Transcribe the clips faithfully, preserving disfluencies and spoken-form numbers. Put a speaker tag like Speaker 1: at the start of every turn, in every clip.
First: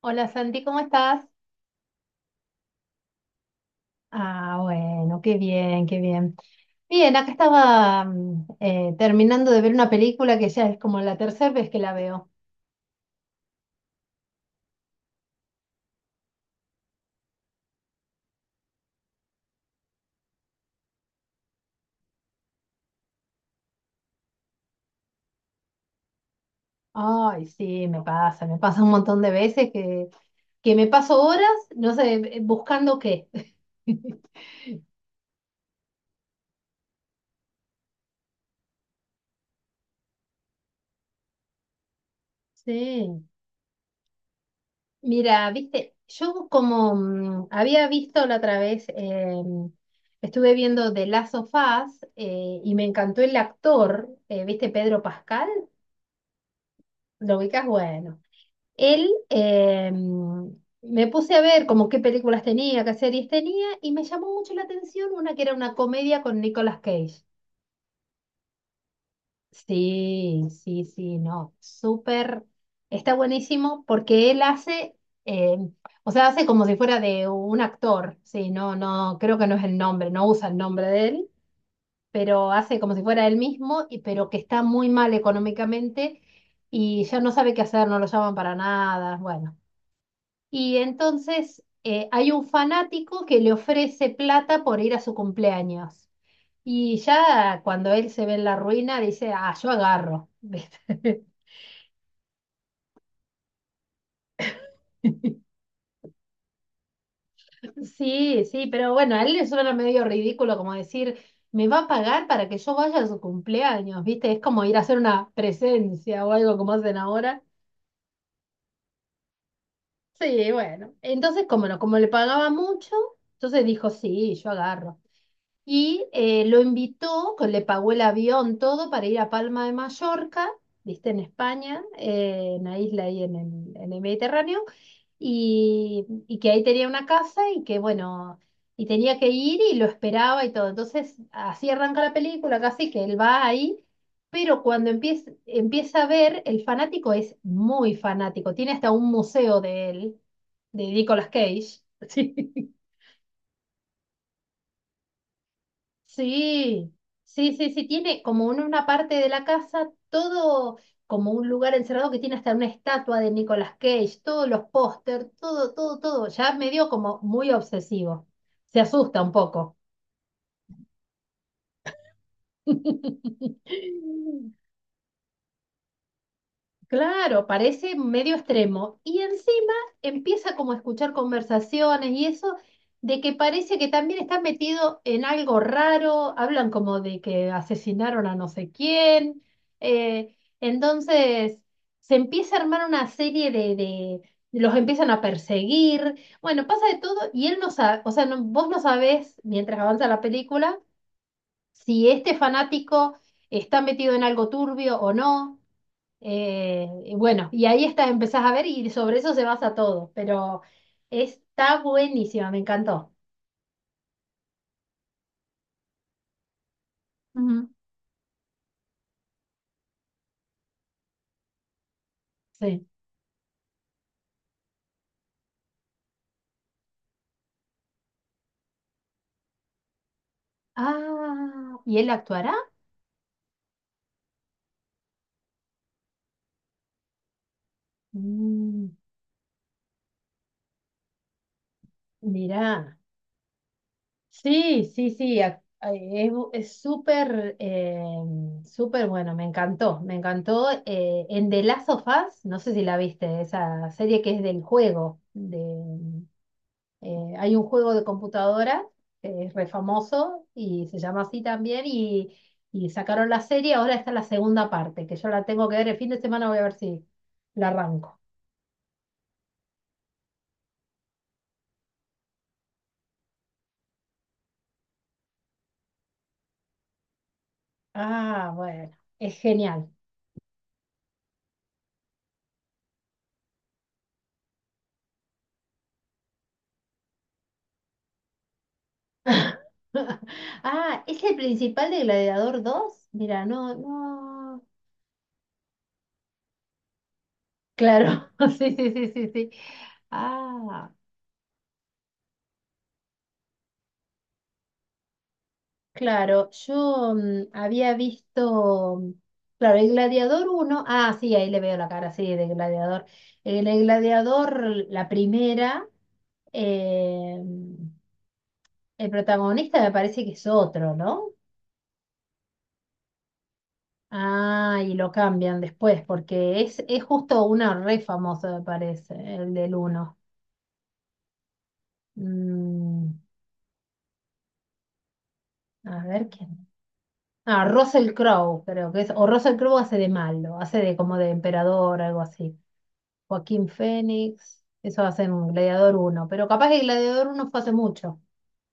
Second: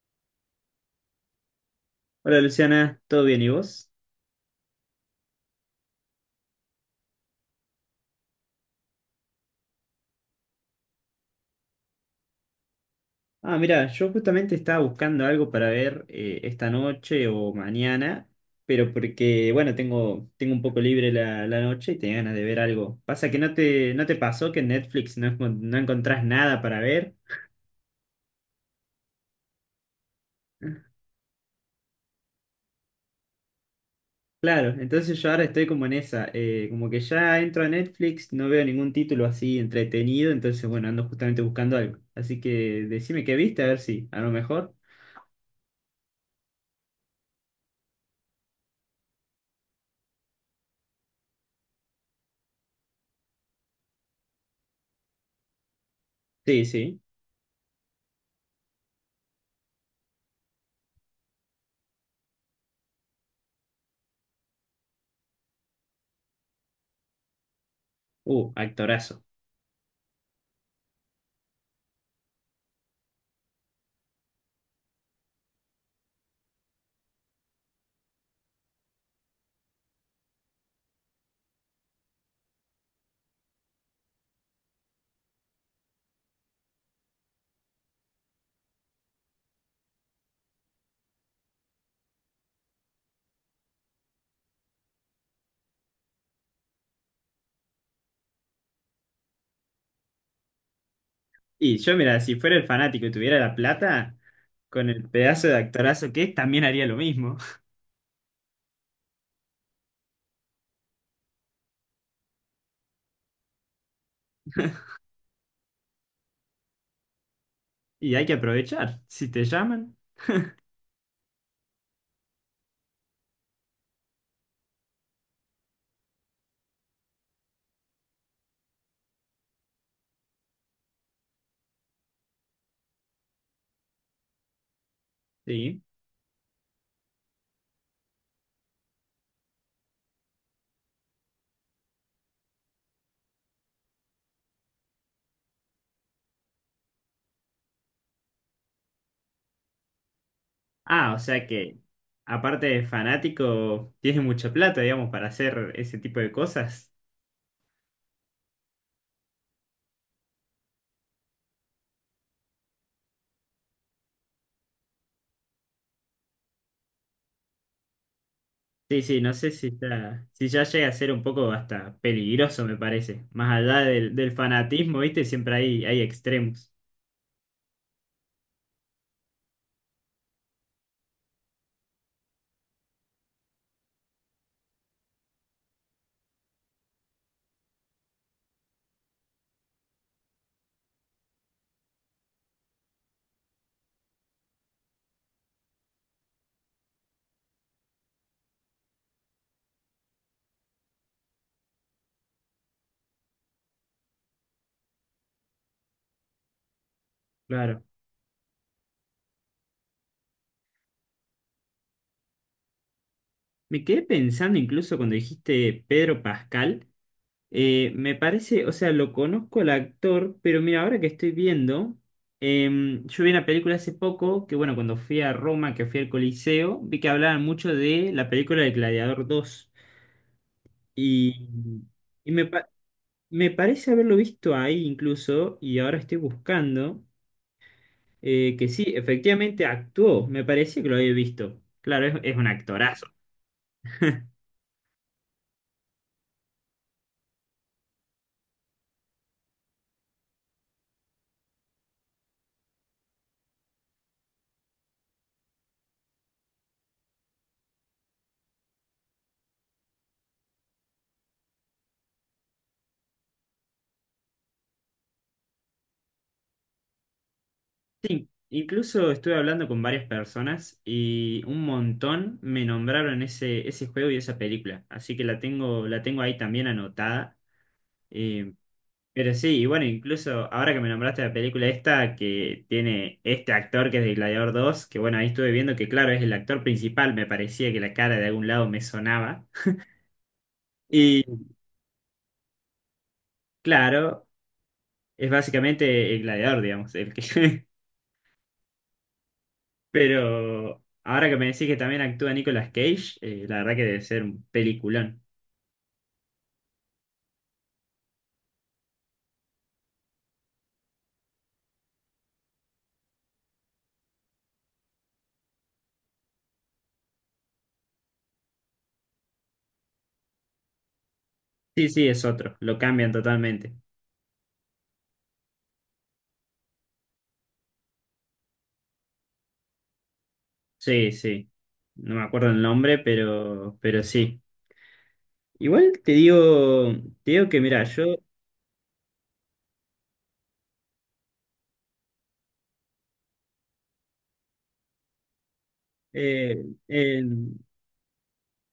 Speaker 1: Hola Santi, ¿cómo estás?
Speaker 2: Hola Luciana, ¿todo bien y vos?
Speaker 1: Ah, bueno, qué bien, qué bien. Bien, acá estaba mm, eh, terminando de ver una película que ya es como la tercera vez que la veo.
Speaker 2: Ah, mira, yo justamente estaba buscando algo para ver eh, esta noche o mañana, pero porque, bueno, tengo, tengo un poco libre la, la noche y tenía ganas de ver algo. Pasa que no te, no te pasó que en Netflix no, encon- no encontrás nada para ver.
Speaker 1: Ay, sí, me pasa, me pasa un montón de veces que, que me paso horas, no sé, eh, buscando qué.
Speaker 2: Claro, entonces yo ahora estoy como en esa, eh, como que ya entro a Netflix, no veo ningún título así entretenido, entonces bueno, ando justamente buscando algo. Así que decime
Speaker 1: Sí,
Speaker 2: qué viste, a ver si, a lo mejor.
Speaker 1: mira, viste, yo como mm, había visto la otra vez, eh, estuve viendo The Last of Us, eh, y me encantó el actor, eh, viste, Pedro Pascal.
Speaker 2: Sí, sí.
Speaker 1: Lo ubicas, bueno. Él, eh, me puse a ver como qué películas tenía, qué series tenía, y me llamó mucho la atención una que era una comedia con Nicolas Cage.
Speaker 2: Uh, actorazo.
Speaker 1: Sí, sí, sí, no, súper, está buenísimo porque él hace, eh, o sea, hace como si fuera de un actor, sí, no, no, creo que no es el nombre, no usa el nombre de él, pero hace como si fuera él mismo, y pero que está muy mal económicamente y ya no sabe qué hacer, no lo llaman para nada, bueno. Y entonces eh, hay un fanático que le ofrece plata por ir a su cumpleaños. Y ya cuando él se ve en la ruina, dice, ah, yo agarro. ¿Viste?
Speaker 2: Y yo, mira, si fuera el fanático y tuviera la plata, con el pedazo de actorazo que es, también haría lo mismo.
Speaker 1: Sí, sí, pero bueno, a él le suena medio ridículo como decir, me va a pagar para que yo vaya a su cumpleaños, ¿viste? Es como ir a hacer una presencia o algo como hacen ahora.
Speaker 2: Y hay que aprovechar. Si te llaman,
Speaker 1: Sí, bueno. Entonces, como no, como le pagaba mucho, entonces dijo, sí, yo agarro. Y eh, lo invitó, que le pagó el avión, todo, para ir a Palma de Mallorca, viste, en España, eh, en la isla ahí en el, en el Mediterráneo,
Speaker 2: sí.
Speaker 1: y, y que ahí tenía una casa y que, bueno, y tenía que ir y lo esperaba y todo. Entonces, así arranca la película, casi que él va ahí, pero cuando empieza, empieza a ver, el fanático es muy fanático, tiene hasta un museo de él, de
Speaker 2: Ah, o
Speaker 1: Nicolas
Speaker 2: sea que,
Speaker 1: Cage.
Speaker 2: aparte
Speaker 1: Sí.
Speaker 2: de fanático, tienes mucha plata, digamos, para hacer ese tipo de
Speaker 1: Sí,
Speaker 2: cosas.
Speaker 1: sí, sí, sí, tiene como en una parte de la casa todo como un lugar encerrado que tiene hasta una estatua de Nicolas Cage, todos los póster, todo, todo, todo, ya medio como muy obsesivo. Se
Speaker 2: Sí, sí,
Speaker 1: asusta un
Speaker 2: no sé si
Speaker 1: poco.
Speaker 2: está, si ya llega a ser un poco hasta peligroso, me parece. Más allá del, del fanatismo, ¿viste? Siempre hay, hay extremos.
Speaker 1: Claro, parece medio extremo. Y encima empieza como a escuchar conversaciones y eso, de que parece que también está metido en algo raro, hablan como de que asesinaron a no sé quién. eh, entonces se empieza a armar una serie de, de- los empiezan a perseguir. Bueno, pasa de todo y él no sabe, o sea, no- vos no sabés, mientras avanza la película, si este fanático está metido en algo turbio o no. Eh, y bueno, y
Speaker 2: Claro.
Speaker 1: ahí está, empezás a ver y sobre eso se basa todo, pero está buenísima, me encantó.
Speaker 2: Me quedé pensando incluso cuando dijiste Pedro Pascal.
Speaker 1: Ujú.
Speaker 2: Eh, me parece, o sea, lo conozco al actor, pero mira, ahora que estoy viendo,
Speaker 1: Sí.
Speaker 2: em, yo vi una película hace poco, que bueno, cuando fui a Roma, que fui al Coliseo, vi que hablaban mucho de la película de Gladiador dos.
Speaker 1: Ah,
Speaker 2: Y,
Speaker 1: ¿y él
Speaker 2: y me,
Speaker 1: actuará?
Speaker 2: pa- Me parece haberlo visto ahí incluso, y ahora estoy buscando, eh, que sí,
Speaker 1: Mm,
Speaker 2: efectivamente actuó, me parecía que lo había visto. Claro, es, es un
Speaker 1: mirá.
Speaker 2: actorazo.
Speaker 1: Sí, sí, sí, ac- eh, es bu- es súper, eh, súper bueno, me encantó, me encantó. eh, en The Last of Us, no sé si la viste, esa serie que es del juego, de... Eh, hay un juego de computadora que es re famoso y se llama así también, y, y sacaron la serie, ahora está la segunda parte, que yo la tengo que ver el fin de semana, voy a ver si la arranco.
Speaker 2: In- Incluso estuve hablando con varias personas y un montón me nombraron ese, ese juego y esa película, así que la tengo, la tengo ahí también anotada.
Speaker 1: Ah,
Speaker 2: Eh,
Speaker 1: bueno, es
Speaker 2: pero sí, y bueno,
Speaker 1: genial.
Speaker 2: incluso ahora que me nombraste la película esta que tiene este actor que es de Gladiador dos, que bueno, ahí estuve viendo que claro, es el actor principal, me parecía que la cara de algún lado me sonaba.
Speaker 1: Ah, ¿es
Speaker 2: Y
Speaker 1: el principal de Gladiador dos? Mira, no,
Speaker 2: claro,
Speaker 1: no.
Speaker 2: es básicamente el Gladiador, digamos, el que.
Speaker 1: Claro, sí, sí, sí, sí, sí.
Speaker 2: Pero
Speaker 1: Ah.
Speaker 2: ahora que me decís que también actúa Nicolas Cage, eh, la verdad que debe ser un peliculón.
Speaker 1: Claro, yo mm, había visto, mm, claro, el Gladiador uno, ah, sí, ahí le veo la cara, sí, de Gladiador. En el Gladiador, la primera, eh, mm, el protagonista me parece que es otro, ¿no?
Speaker 2: Sí, sí, es otro, lo cambian totalmente.
Speaker 1: Ah, y lo cambian después, porque es, es justo una re famosa, me parece, el del uno.
Speaker 2: Sí, sí. No me acuerdo el nombre,
Speaker 1: Mm,
Speaker 2: pero, pero sí. Igual
Speaker 1: a
Speaker 2: te
Speaker 1: ver
Speaker 2: digo,
Speaker 1: quién.
Speaker 2: te digo que
Speaker 1: Ah,
Speaker 2: mira, yo,
Speaker 1: Russell Crowe, creo que es, o Russell Crowe hace de malo, hace de como de emperador, algo así. Joaquín Fénix, eso va a ser un Gladiador uno. Pero
Speaker 2: eh,
Speaker 1: capaz que Gladiador uno
Speaker 2: en-
Speaker 1: fue hace mucho.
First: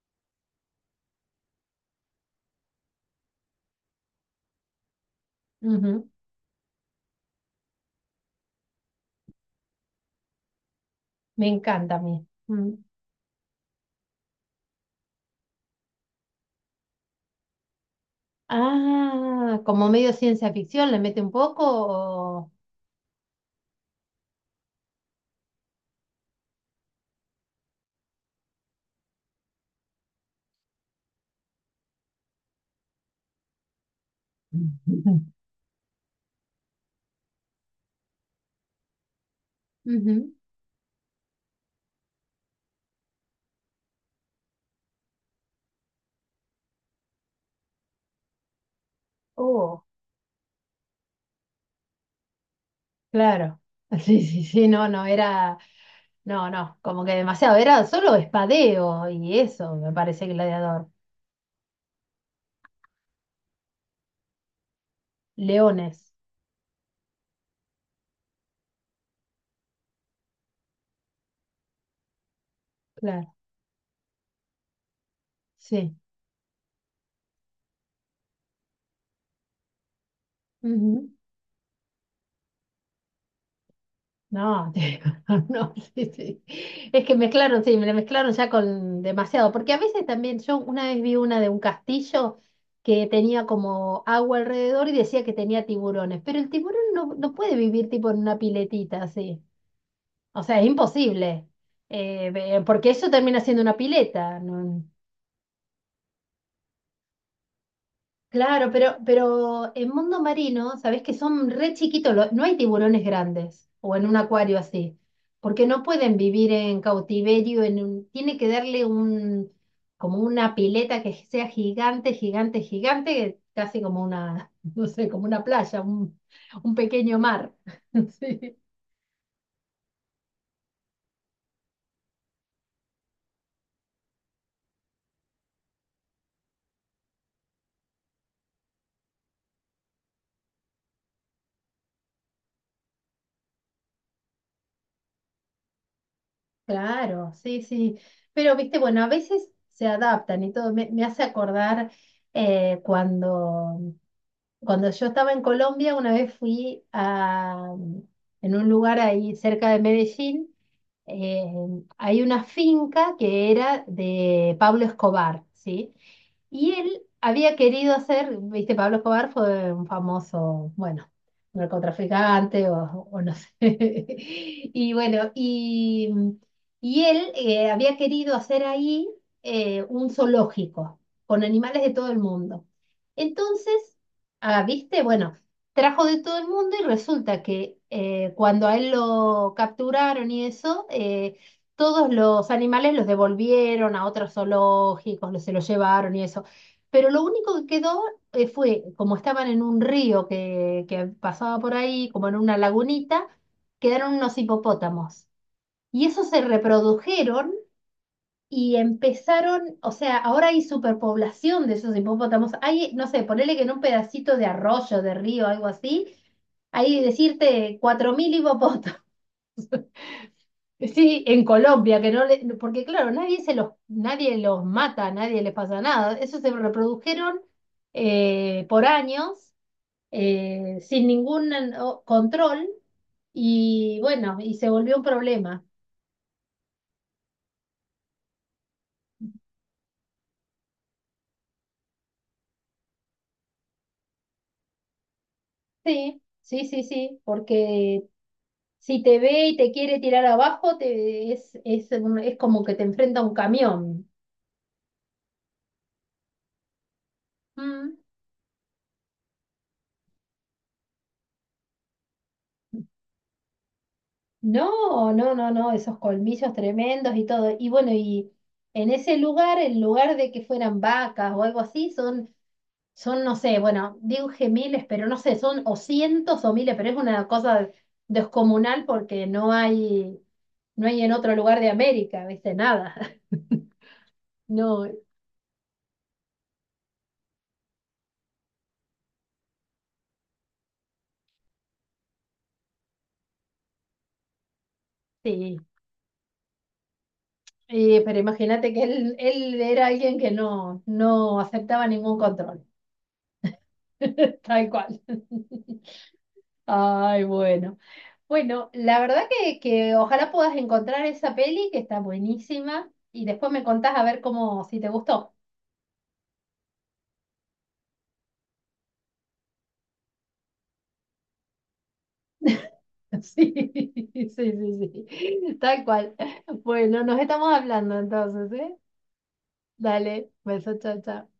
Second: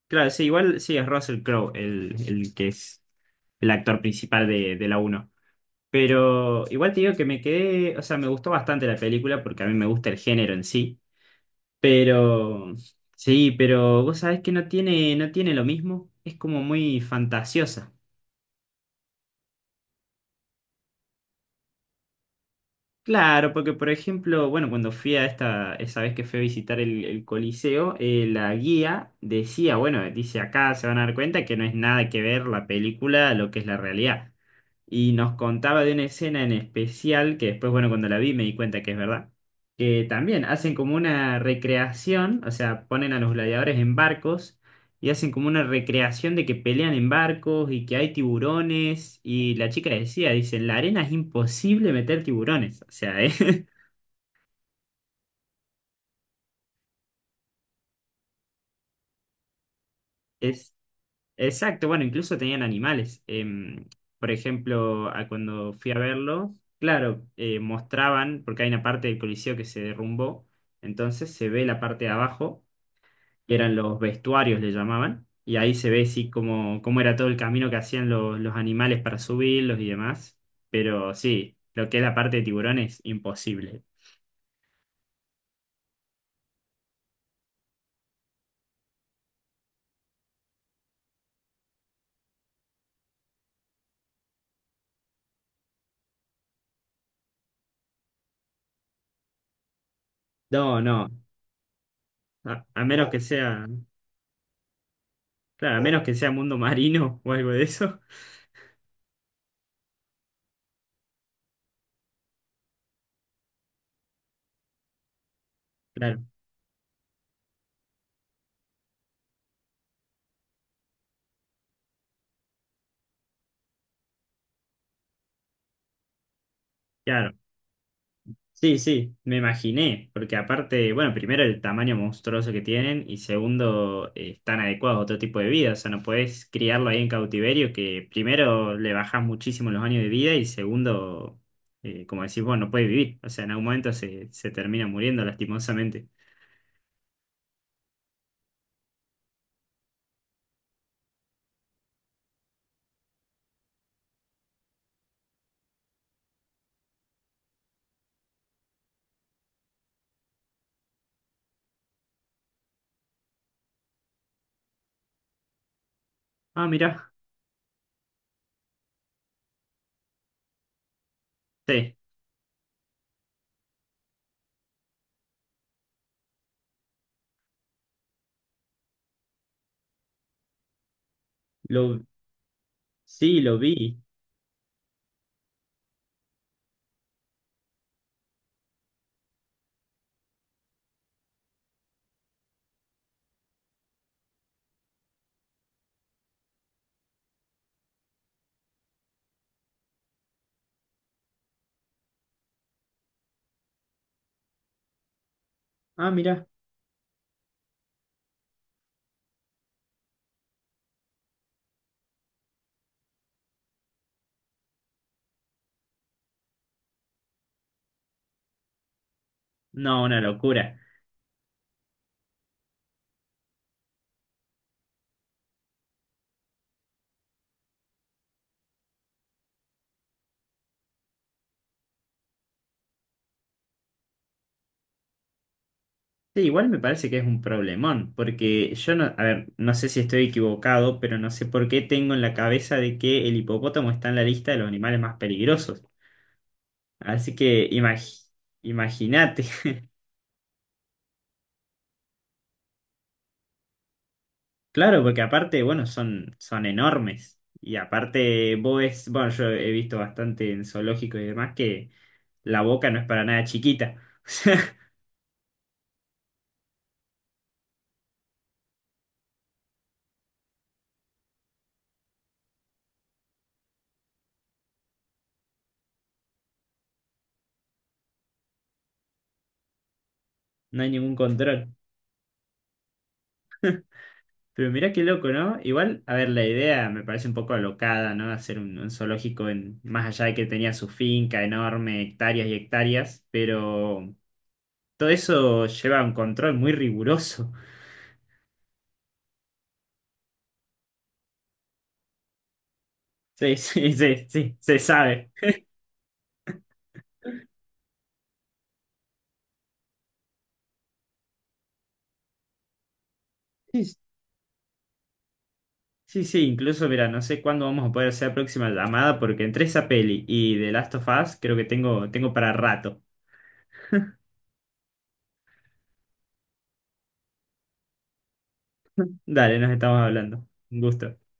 Speaker 2: claro, sí, igual sí es Russell Crowe el, el que es el actor principal de, de la uno.
Speaker 1: Ujú.
Speaker 2: Pero igual te digo que me quedé, o sea, me gustó bastante la película porque a mí me gusta el género en sí.
Speaker 1: Me encanta a mí.
Speaker 2: Pero
Speaker 1: Mm.
Speaker 2: sí, pero vos sabés que no tiene, no tiene lo mismo, es como muy fantasiosa.
Speaker 1: Ah, como medio ciencia ficción, ¿le mete un poco? o-
Speaker 2: Claro, porque por ejemplo, bueno, cuando fui a esta, esa vez que fui a visitar el, el Coliseo, eh, la guía decía, bueno, dice acá se van a dar cuenta que no es nada que ver la película a lo que es la realidad. Y
Speaker 1: Ujú.
Speaker 2: nos contaba de una escena en especial, que después, bueno, cuando la vi me di cuenta que es verdad, que
Speaker 1: Ujú.
Speaker 2: también hacen como una recreación, o sea, ponen a los gladiadores en barcos y hacen como una recreación de que pelean en barcos y que hay tiburones. Y la
Speaker 1: Oh,
Speaker 2: chica decía, dice, en la arena es imposible meter tiburones. O sea, eh,
Speaker 1: claro. Sí, sí, sí, no, no, era, no, no, como que demasiado, era solo espadeo y eso, me parece
Speaker 2: es
Speaker 1: Gladiador.
Speaker 2: exacto. Bueno, incluso tenían animales. Em, por ejemplo, a cuando fui a
Speaker 1: Leones,
Speaker 2: verlo, claro, eh, mostraban, porque hay una parte del Coliseo que se derrumbó, entonces se ve la parte de abajo,
Speaker 1: claro,
Speaker 2: que eran los vestuarios, le llamaban, y ahí se
Speaker 1: sí.
Speaker 2: ve sí cómo, cómo era todo el camino que hacían los, los animales para subirlos y demás, pero
Speaker 1: Ujú.
Speaker 2: sí, lo que es la parte de tiburón es imposible.
Speaker 1: No, te- no, sí, sí. Es que mezclaron, sí, me la mezclaron ya con demasiado. Porque a veces también, yo una vez vi una de un castillo que tenía como agua alrededor y decía que tenía tiburones. Pero el tiburón no, no puede vivir tipo en una piletita así. O sea, es
Speaker 2: No, no,
Speaker 1: imposible. Eh, ve-
Speaker 2: a, a
Speaker 1: porque
Speaker 2: menos
Speaker 1: eso
Speaker 2: que
Speaker 1: termina siendo
Speaker 2: sea,
Speaker 1: una pileta, ¿no?
Speaker 2: claro, a menos que sea mundo marino o algo de eso,
Speaker 1: Claro, pero, pero en mundo marino, sabés que son re chiquitos, lo- no hay tiburones grandes o en un acuario así, porque no pueden
Speaker 2: claro,
Speaker 1: vivir en cautiverio, en un, tiene que darle un, como una pileta que sea gigante, gigante, gigante, casi como una, no sé, como una playa, un, un pequeño
Speaker 2: claro.
Speaker 1: mar. Sí.
Speaker 2: Sí, sí, me imaginé, porque aparte, bueno, primero el tamaño monstruoso que tienen y segundo, eh, están adecuados a otro tipo de vida, o sea, no podés criarlo ahí en cautiverio, que primero le bajás muchísimo los años de vida y segundo, eh, como decís vos, no puede vivir, o sea, en algún momento se, se termina muriendo lastimosamente.
Speaker 1: Claro, sí, sí. Pero, viste, bueno, a veces se adaptan y todo. Me, me hace acordar eh, cuando Cuando yo estaba en Colombia, una vez fui a, mm, en un lugar ahí cerca de Medellín, eh, hay una finca que era de Pablo Escobar, ¿sí?
Speaker 2: Ah,
Speaker 1: Y él
Speaker 2: mirá,
Speaker 1: había querido hacer, viste, Pablo Escobar fue un famoso, bueno,
Speaker 2: sí,
Speaker 1: narcotraficante o, o no sé. Y bueno, y, y él eh, había querido hacer ahí eh, un zoológico con animales de
Speaker 2: lo,
Speaker 1: todo el mundo.
Speaker 2: sí, lo
Speaker 1: Entonces...
Speaker 2: vi.
Speaker 1: Ah, ¿viste? Bueno, trajo de todo el mundo y resulta que eh, cuando a él lo capturaron y eso, eh, todos los animales los devolvieron a otros zoológicos, los- se los llevaron y eso. Pero lo único que quedó, eh, fue, como estaban en un río que, que pasaba por ahí, como en una lagunita, quedaron unos hipopótamos. Y
Speaker 2: Ah,
Speaker 1: esos se
Speaker 2: mirá,
Speaker 1: reprodujeron y empezaron, o sea, ahora hay superpoblación de esos hipopótamos. Hay, no sé, ponele que en un pedacito de arroyo, de río, algo así, hay decirte cuatro mil hipopótamos.
Speaker 2: no, una locura.
Speaker 1: Sí, en Colombia, que no le, porque claro, nadie se los, nadie los mata, nadie les pasa nada. Esos se reprodujeron eh, por años, eh, sin ningún o, control, y bueno, y se volvió un problema.
Speaker 2: Sí, igual me parece que es un problemón, porque yo no, a ver, no sé si estoy equivocado, pero no sé por qué tengo en la cabeza de que el hipopótamo está en la lista de los animales más peligrosos.
Speaker 1: Sí, sí, sí, sí,
Speaker 2: Así que
Speaker 1: porque
Speaker 2: imag-
Speaker 1: si te
Speaker 2: imagínate.
Speaker 1: ve y te quiere tirar abajo, te, es, es, un- es como que te enfrenta a un camión.
Speaker 2: Claro, porque aparte, bueno, son, son enormes. Y
Speaker 1: Mm.
Speaker 2: aparte, vos ves, bueno, yo he visto bastante en zoológicos y demás que la boca no es para nada chiquita. O sea,
Speaker 1: No, no, no, no, esos colmillos tremendos y todo. Y bueno, y en ese lugar, en lugar de que fueran vacas o algo así, son, son, no sé, bueno, dije miles, pero no sé, son o cientos o miles, pero es una cosa descomunal porque no hay,
Speaker 2: no
Speaker 1: no
Speaker 2: hay
Speaker 1: hay en
Speaker 2: ningún
Speaker 1: otro lugar de
Speaker 2: control.
Speaker 1: América, ¿viste? Nada.
Speaker 2: Pero
Speaker 1: No,
Speaker 2: mirá qué loco, ¿no? Igual, a ver, la idea me parece un poco alocada, ¿no? Hacer un, un zoológico en, más allá de que tenía su finca enorme, hectáreas y hectáreas, pero todo
Speaker 1: sí.
Speaker 2: eso lleva un control muy riguroso.
Speaker 1: Y, pero imagínate que él, él era alguien que no, no aceptaba ningún control,
Speaker 2: Sí, sí, sí, sí,
Speaker 1: tal
Speaker 2: se
Speaker 1: cual.
Speaker 2: sabe.
Speaker 1: Ay, bueno. Bueno, la verdad que, que ojalá puedas encontrar esa peli que está buenísima y después me
Speaker 2: Sí,
Speaker 1: contás a ver cómo, si te gustó.
Speaker 2: sí, sí, incluso, mira, no sé cuándo vamos a poder hacer la próxima llamada porque entre esa peli y The Last of Us creo que tengo, tengo para rato.
Speaker 1: Sí, sí, sí, sí. Tal cual. Bueno, nos estamos hablando entonces, ¿eh?
Speaker 2: Dale, nos estamos
Speaker 1: Dale,
Speaker 2: hablando.
Speaker 1: beso,
Speaker 2: Un
Speaker 1: chao,
Speaker 2: gusto.
Speaker 1: chao.